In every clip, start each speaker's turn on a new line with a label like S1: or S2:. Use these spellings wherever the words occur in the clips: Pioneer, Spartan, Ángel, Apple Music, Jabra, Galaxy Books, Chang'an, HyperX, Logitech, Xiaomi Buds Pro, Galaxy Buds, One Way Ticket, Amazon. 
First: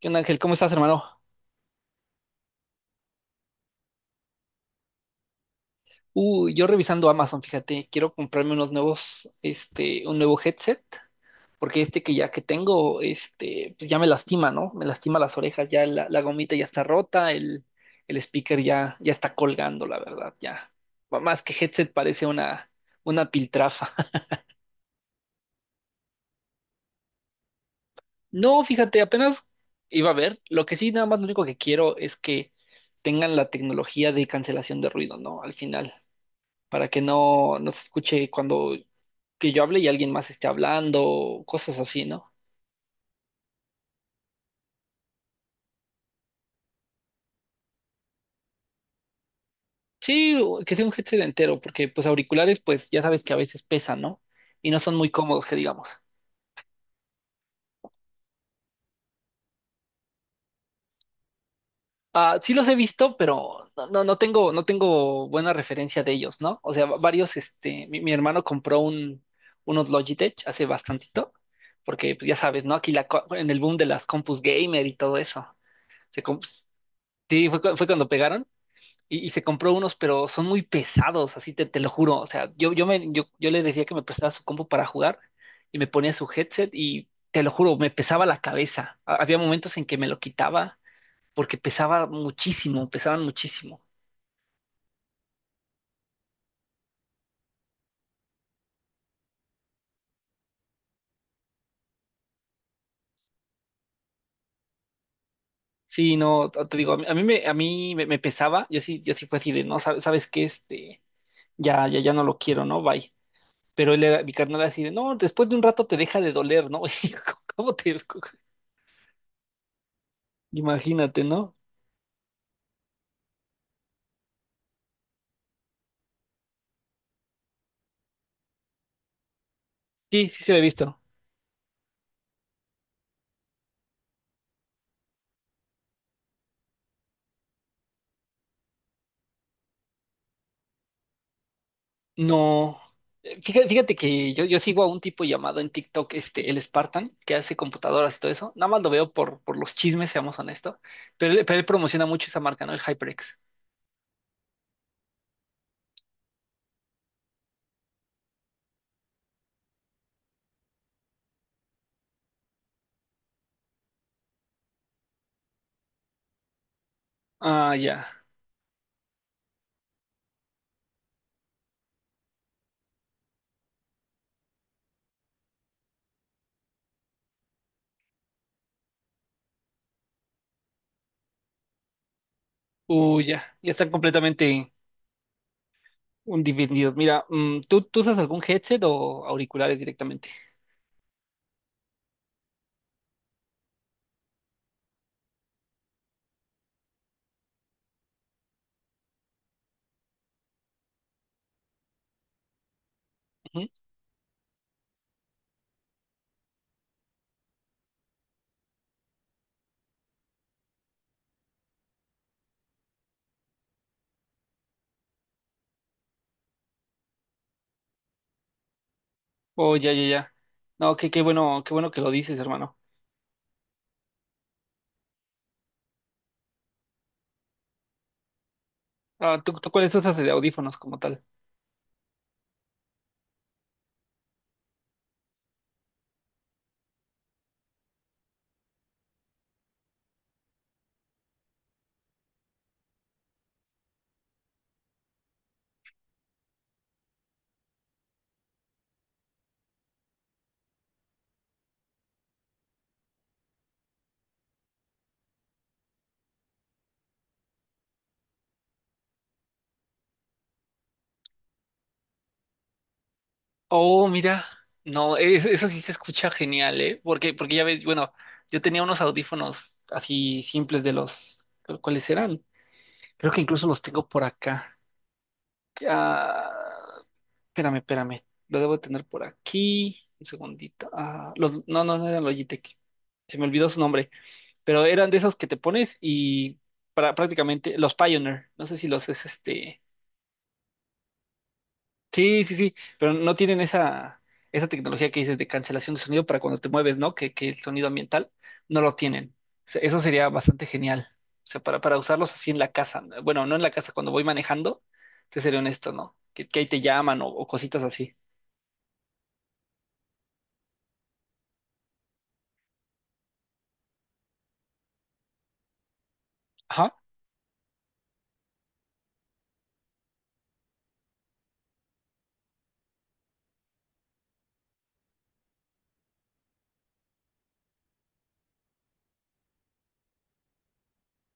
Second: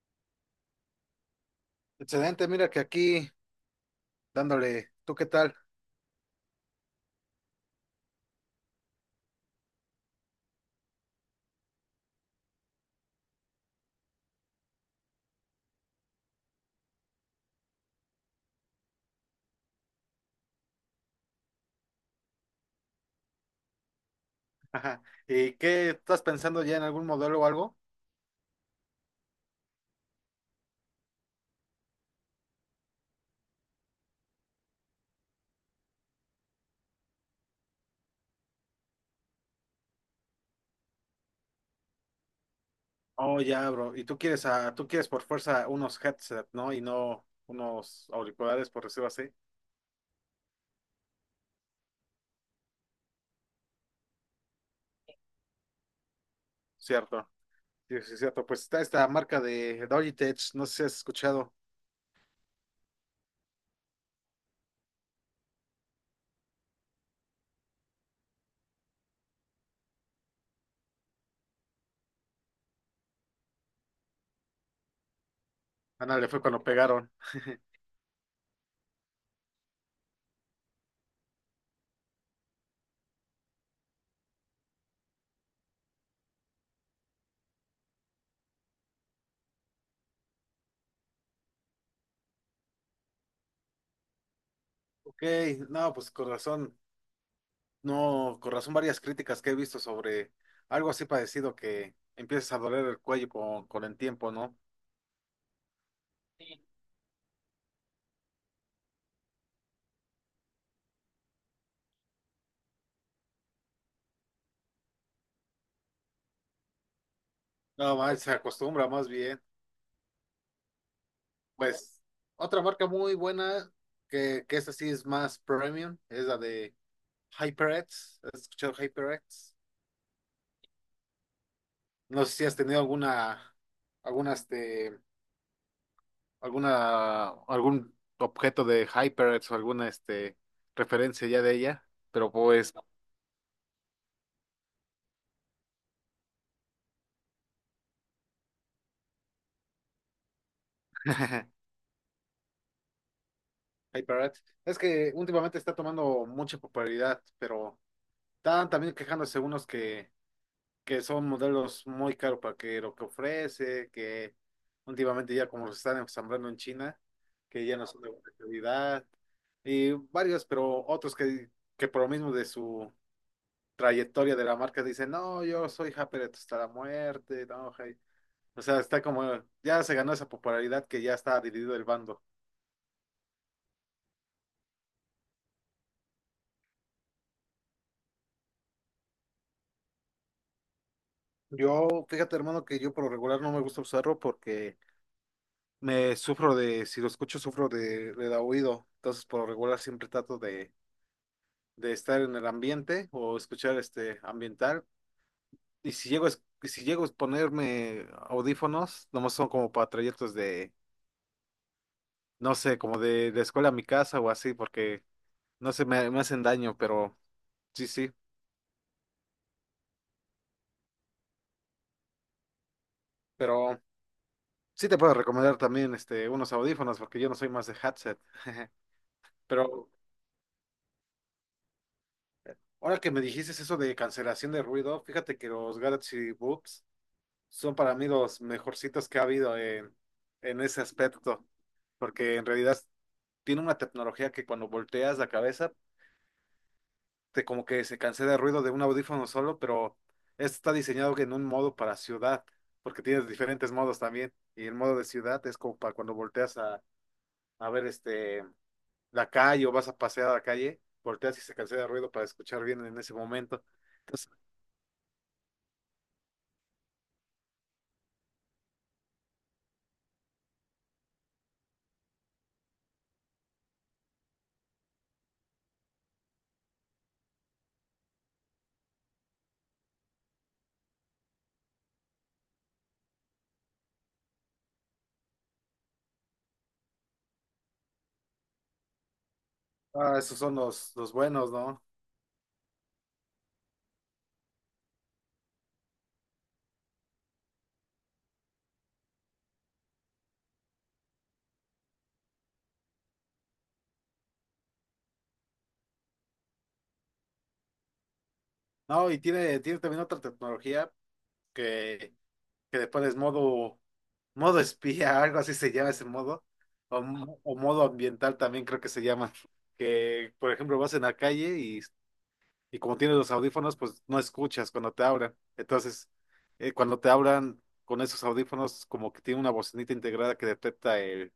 S1: ¿Qué onda, Ángel? ¿Cómo estás, hermano?
S2: Excelente, mira que aquí dándole, ¿tú qué tal?
S1: Uy, yo revisando Amazon, fíjate, quiero comprarme unos nuevos, un nuevo headset, porque este que ya que tengo, pues ya me lastima, ¿no? Me lastima las orejas, ya la gomita ya está rota, el speaker ya está colgando, la verdad, ya. Más que headset parece una piltrafa.
S2: Ajá. ¿Y qué estás pensando ya en algún modelo o algo?
S1: No, fíjate, apenas iba a ver. Lo que sí, nada más lo único que quiero es que tengan la tecnología de cancelación de ruido, ¿no? Al final, para que no se escuche cuando que yo hable y alguien más esté hablando, cosas así, ¿no?
S2: Oh, ya, bro. Tú quieres por fuerza unos headset, ¿no? Y no unos auriculares, por decirlo así.
S1: Sí, o que sea un headset entero, porque pues auriculares, pues ya sabes que a veces pesan, ¿no? Y no son muy cómodos, que digamos.
S2: Cierto. Sí, cierto. Pues está esta marca de Logitech, no sé si has escuchado.
S1: Ah, sí los he visto, pero no tengo, no tengo buena referencia de ellos, ¿no? O sea, varios, mi hermano compró un, unos Logitech hace bastantito, porque pues ya sabes, ¿no? Aquí en el boom de las compus gamer y todo eso. Se
S2: Ándale, fue
S1: comp-
S2: cuando pegaron.
S1: sí, fue cuando pegaron. Y, y se compró unos, pero son muy pesados, así te lo juro. O sea, yo le decía que me prestara su compu para jugar y me ponía su headset y te lo juro, me pesaba la cabeza. Había momentos en que me lo quitaba porque pesaba muchísimo, pesaban muchísimo.
S2: Ok, no, pues con razón, no, con razón varias críticas que he visto sobre algo así parecido que empiezas a doler el cuello con el tiempo, ¿no?
S1: Sí, no, te digo, a mí me, me pesaba, yo sí fue así de, no, sabes, sabes qué, ya no lo quiero, ¿no? Bye. Pero él era, mi carnal era así de, no, después de un rato te deja de doler, ¿no? Y yo, ¿Cómo
S2: No,
S1: te, cómo-
S2: más se acostumbra más bien.
S1: imagínate, ¿no?
S2: Pues otra marca muy buena, que esa sí es más premium, es la de HyperX. ¿Has escuchado HyperX?
S1: Sí, sí se había visto.
S2: No sé si has tenido alguna, alguna, este, alguna, ¿algún objeto de HyperX o alguna, referencia ya de ella? Pero pues
S1: No, fíjate que yo sigo a un tipo llamado en TikTok, este, el Spartan, que hace computadoras y todo eso. Nada más lo veo por los chismes, seamos honestos. Pero él promociona mucho esa marca, ¿no? El HyperX.
S2: HyperX. Es que últimamente está tomando mucha popularidad, pero están también quejándose unos que son modelos muy caros para que lo que ofrece, que últimamente ya como los están ensamblando en China, que
S1: Ah,
S2: ya no son
S1: ya.
S2: de buena calidad, y varios, pero otros que por lo mismo de su trayectoria de la marca dicen, no, yo soy Japeret hasta la muerte, no, hey". O sea, está como, ya se ganó esa popularidad que ya está dividido el bando.
S1: Uy, ya. Ya están completamente divididos. Mira, ¿tú usas algún headset o auriculares directamente?
S2: Yo, fíjate hermano, que yo por lo regular no me gusta usarlo porque me sufro de, si lo escucho, sufro de oído. Entonces, por lo regular siempre trato de estar en el ambiente o
S1: Ujú.
S2: escuchar este ambiental. Y si llego y si llego a ponerme audífonos, nomás son como para trayectos de, no sé, como de escuela a mi casa o así, porque no sé, me hacen daño, pero sí, sí.
S1: Oh, ya, ya, ya. No, qué bueno que lo dices, hermano.
S2: Pero sí te puedo recomendar también este, unos audífonos, porque yo no soy más de headset.
S1: Ah, ¿tú
S2: Pero
S1: cuáles usas de audífonos como tal?
S2: ahora que me dijiste eso de cancelación de ruido, fíjate que los Galaxy Books son para mí los mejorcitos que ha habido en ese aspecto, porque en realidad tiene una tecnología que cuando volteas la cabeza, te como que se cancela el ruido de un audífono solo, pero este está diseñado en un modo para ciudad, porque tienes diferentes modos también, y el modo de ciudad es como para cuando volteas a ver este, la calle o vas a pasear a la calle, volteas y se cancela el ruido para escuchar bien en ese momento.
S1: Oh,
S2: Entonces,
S1: mira, no, es- eso sí se escucha genial, ¿eh? Porque ya ves, bueno, yo tenía unos audífonos así simples de los, ¿cuáles eran? Creo que incluso los tengo por acá. Ah, espérame, lo debo tener por aquí, un segundito. Ah, los, no, no, no eran Logitech, se me olvidó su nombre, pero eran de esos que te pones y para, prácticamente los Pioneer, no sé si los es este.
S2: ah, esos son los buenos, ¿no?
S1: Sí, pero no tienen esa, esa tecnología que dices de cancelación de sonido para cuando te mueves, ¿no? Que el sonido ambiental no lo tienen. O sea, eso sería bastante genial. O sea, para usarlos así en la casa. Bueno, no en la casa, cuando voy manejando, te seré honesto, ¿no? Que ahí te llaman o cositas así.
S2: No, y tiene, tiene también otra tecnología que que le pones modo, modo espía, algo así se llama ese modo,
S1: Ajá.
S2: o modo ambiental también creo que se llama, que por ejemplo vas en la calle y como tienes los audífonos, pues no escuchas cuando te hablan. Entonces, cuando te hablan con esos audífonos, como que tiene una bocinita integrada que detecta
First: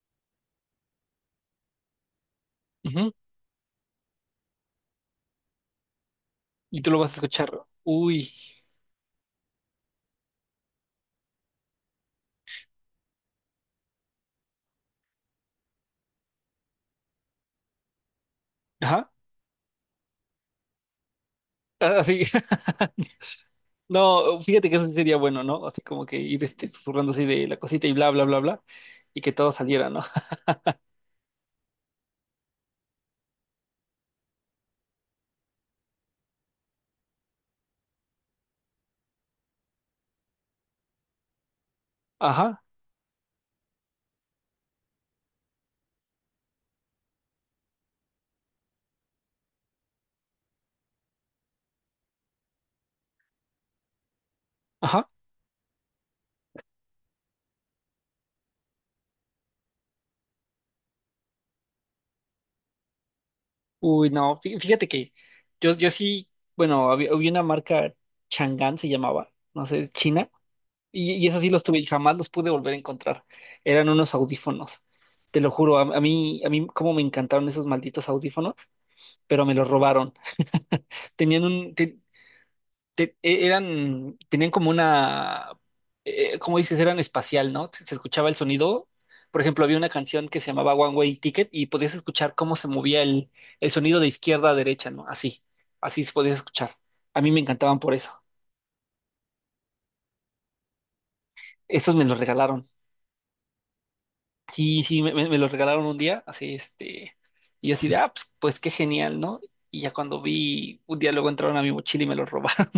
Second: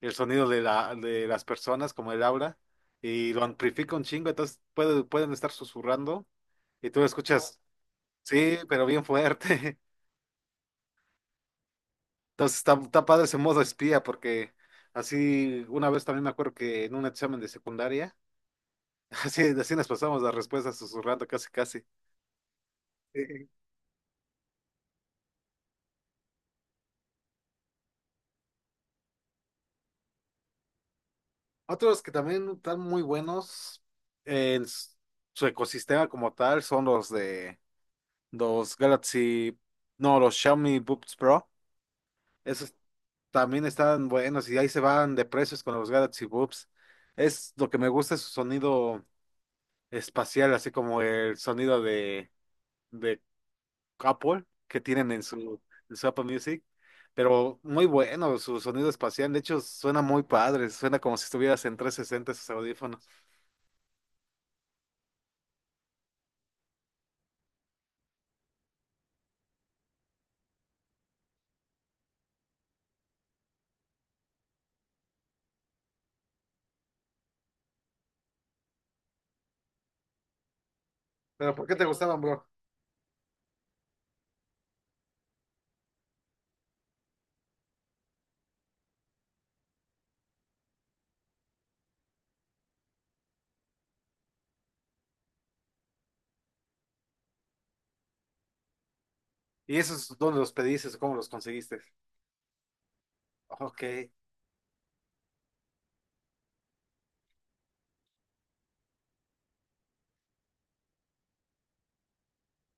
S2: el sonido de las personas, como el aura,
S1: Ujú.
S2: y lo amplifica un chingo, entonces pueden estar susurrando
S1: Y
S2: y
S1: tú lo
S2: tú lo
S1: vas a escuchar.
S2: escuchas,
S1: Uy.
S2: sí, pero bien fuerte. Entonces está, está padre ese modo espía porque así una vez también me acuerdo que en un examen de secundaria,
S1: Ajá.
S2: así, así nos pasamos las respuestas susurrando casi casi.
S1: Ah, así.
S2: Eh,
S1: No, fíjate que eso sí sería bueno, ¿no? Así como que ir este, susurrando así de la cosita y bla, bla, bla, bla. Y que todo saliera, ¿no?
S2: Otros que también están muy buenos en su ecosistema como tal son los de los Galaxy, no, los Xiaomi Buds Pro.
S1: Ajá.
S2: Esos también están buenos y ahí se van de precios con los Galaxy Buds. Es lo que me gusta es su sonido espacial, así como el sonido de Apple que
S1: Ajá.
S2: tienen en su Apple Music, pero muy bueno su sonido espacial, de hecho suena muy padre, suena como si estuvieras en 360 esos audífonos.
S1: Uy, no, fíjate que yo sí, bueno, había una marca Chang'an se llamaba, no sé, es China, y esos sí los tuve y jamás los pude volver a encontrar. Eran unos audífonos, te lo juro, a mí cómo me encantaron esos malditos audífonos, pero me los robaron. Tenían
S2: ¿Pero por
S1: un,
S2: qué te gustaban, bro?
S1: eran, tenían como una, ¿cómo dices? Eran espacial, ¿no? Se escuchaba el sonido. Por ejemplo, había una canción que se llamaba One Way Ticket y podías escuchar cómo se movía el sonido de izquierda a derecha, ¿no? Así, así se podía escuchar. A mí me encantaban por eso.
S2: ¿Y esos dónde los pediste o cómo los conseguiste?
S1: Estos me los regalaron.
S2: Ok.
S1: Sí, sí, me los regalaron un día, así, y yo así de, ah, pues, pues qué genial, ¿no? Y ya cuando vi, un día luego entraron a mi mochila y me los robaron.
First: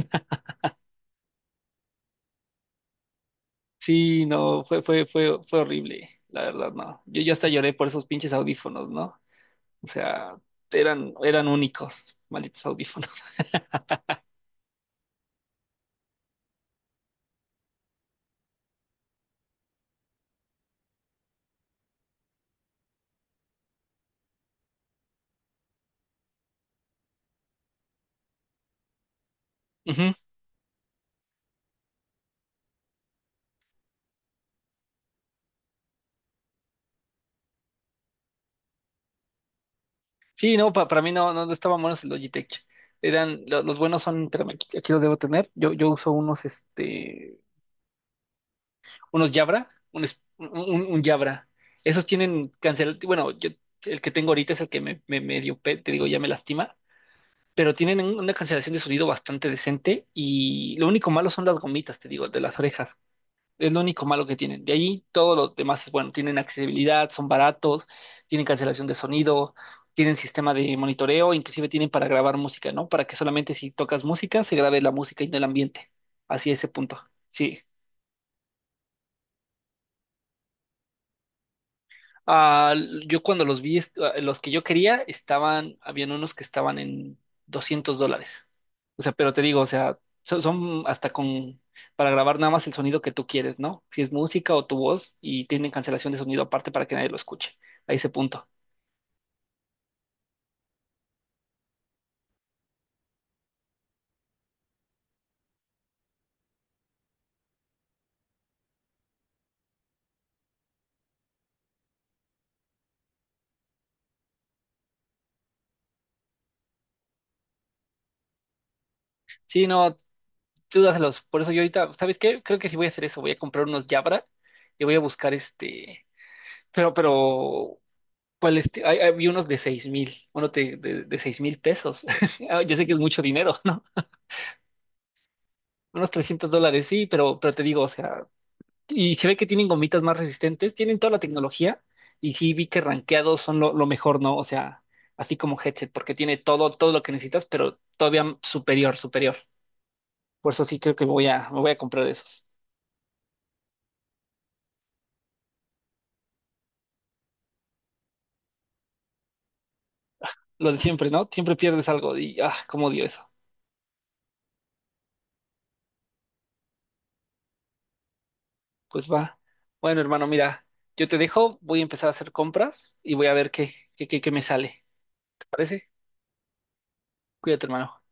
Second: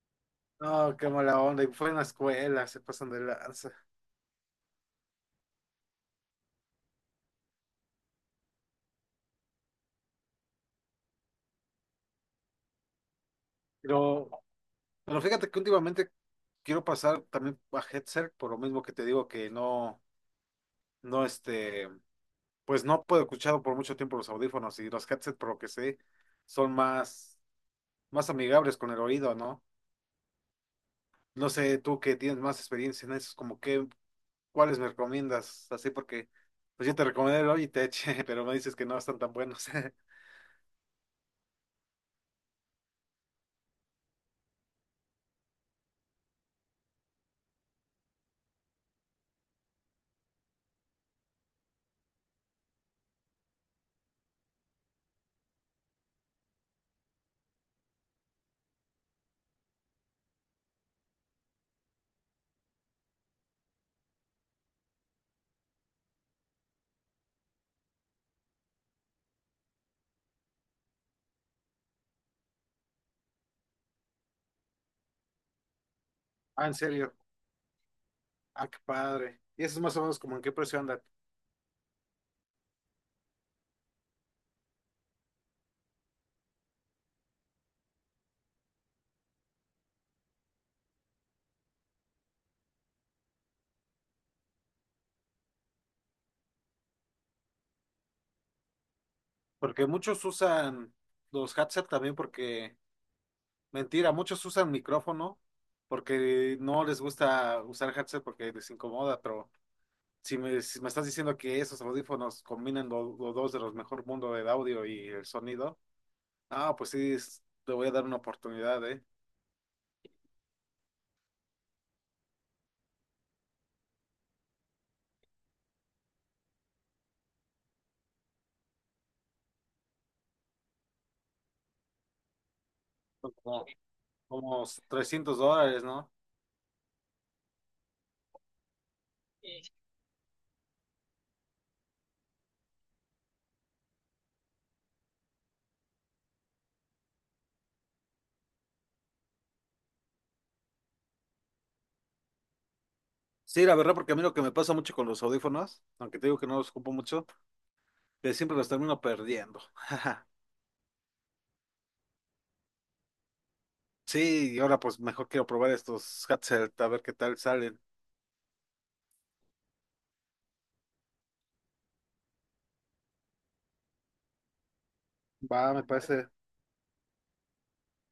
S2: No, qué mala onda, y fue en la escuela, se pasan de lanza.
S1: Sí, no, fue horrible, la verdad, no. Yo hasta lloré por esos pinches audífonos, ¿no? O sea, eran, eran únicos, malditos audífonos.
S2: Pero, pero fíjate que últimamente quiero pasar también a headset, por lo mismo que te digo que no, no este, pues no puedo escuchar por mucho tiempo los audífonos y los headset, por lo que sé, son más más amigables con el oído, ¿no?
S1: Ujú.
S2: No sé, tú que tienes más experiencia en eso, como que, ¿cuáles me recomiendas? Así porque, pues yo te recomendé el Logitech, pero me dices que no están tan buenos.
S1: Sí, para mí no estaban buenos el Logitech. Eran, los buenos son, espérame, aquí, aquí los debo tener. Yo uso unos, unos Jabra, un Jabra. Esos tienen bueno, yo, el que tengo ahorita es el que me medio, te digo, ya me lastima pero tienen una cancelación de sonido bastante decente y lo único malo son las gomitas, te digo, de las orejas. Es lo único malo que tienen. De ahí todo lo demás es bueno. Tienen accesibilidad, son baratos, tienen cancelación de sonido, tienen sistema de monitoreo, inclusive tienen para grabar música, ¿no? Para que solamente si tocas música se grabe la música y no el ambiente. Así
S2: Ah,
S1: ese
S2: en
S1: punto.
S2: serio.
S1: Sí.
S2: Ah, qué padre. ¿Y eso es más o menos como en qué precio andan?
S1: Ah, yo cuando los vi, los que yo quería, estaban, habían unos que estaban en $200. O sea, pero te digo, o sea, son, hasta con, para grabar nada más el sonido que tú quieres, ¿no? Si es música o tu voz y tienen cancelación de sonido aparte para que nadie lo escuche. A ese punto.
S2: Porque muchos usan los headset también porque, mentira, muchos usan micrófono porque no les gusta usar headset porque les incomoda, pero si me estás diciendo que esos audífonos combinan los dos de los mejor mundo del audio y el sonido. Ah, pues sí, le voy a dar una oportunidad, ¿eh?
S1: Sí, no, tú dáselos. Por eso yo ahorita, ¿sabes qué? Creo que sí voy a hacer eso. Voy a comprar unos Jabra y voy a buscar pero, ¿cuál este? Vi unos de 6000, uno de 6000 pesos. Ah, ya sé que es mucho
S2: Son
S1: dinero,
S2: como,
S1: ¿no?
S2: como $300, ¿no?
S1: Unos $300, sí, pero te digo, o sea, y se ve que tienen gomitas más resistentes, tienen toda la tecnología, y sí vi que rankeados son lo mejor, ¿no? O sea, así como headset, porque tiene todo, todo lo que necesitas, pero todavía superior, superior. Por eso sí creo que me voy a comprar esos.
S2: Sí, la verdad, porque a mí lo que me pasa mucho con los audífonos, aunque te digo que no los ocupo mucho, que siempre los termino perdiendo.
S1: Lo de siempre, ¿no? Siempre pierdes algo y, ah, cómo odio eso.
S2: Sí, y ahora pues mejor quiero probar estos headset, a ver qué tal salen.
S1: Pues va. Bueno, hermano, mira, yo te dejo, voy a empezar a hacer compras y voy a ver qué me sale. ¿Te
S2: Va, me
S1: parece?
S2: parece.
S1: Cuídate, hermano.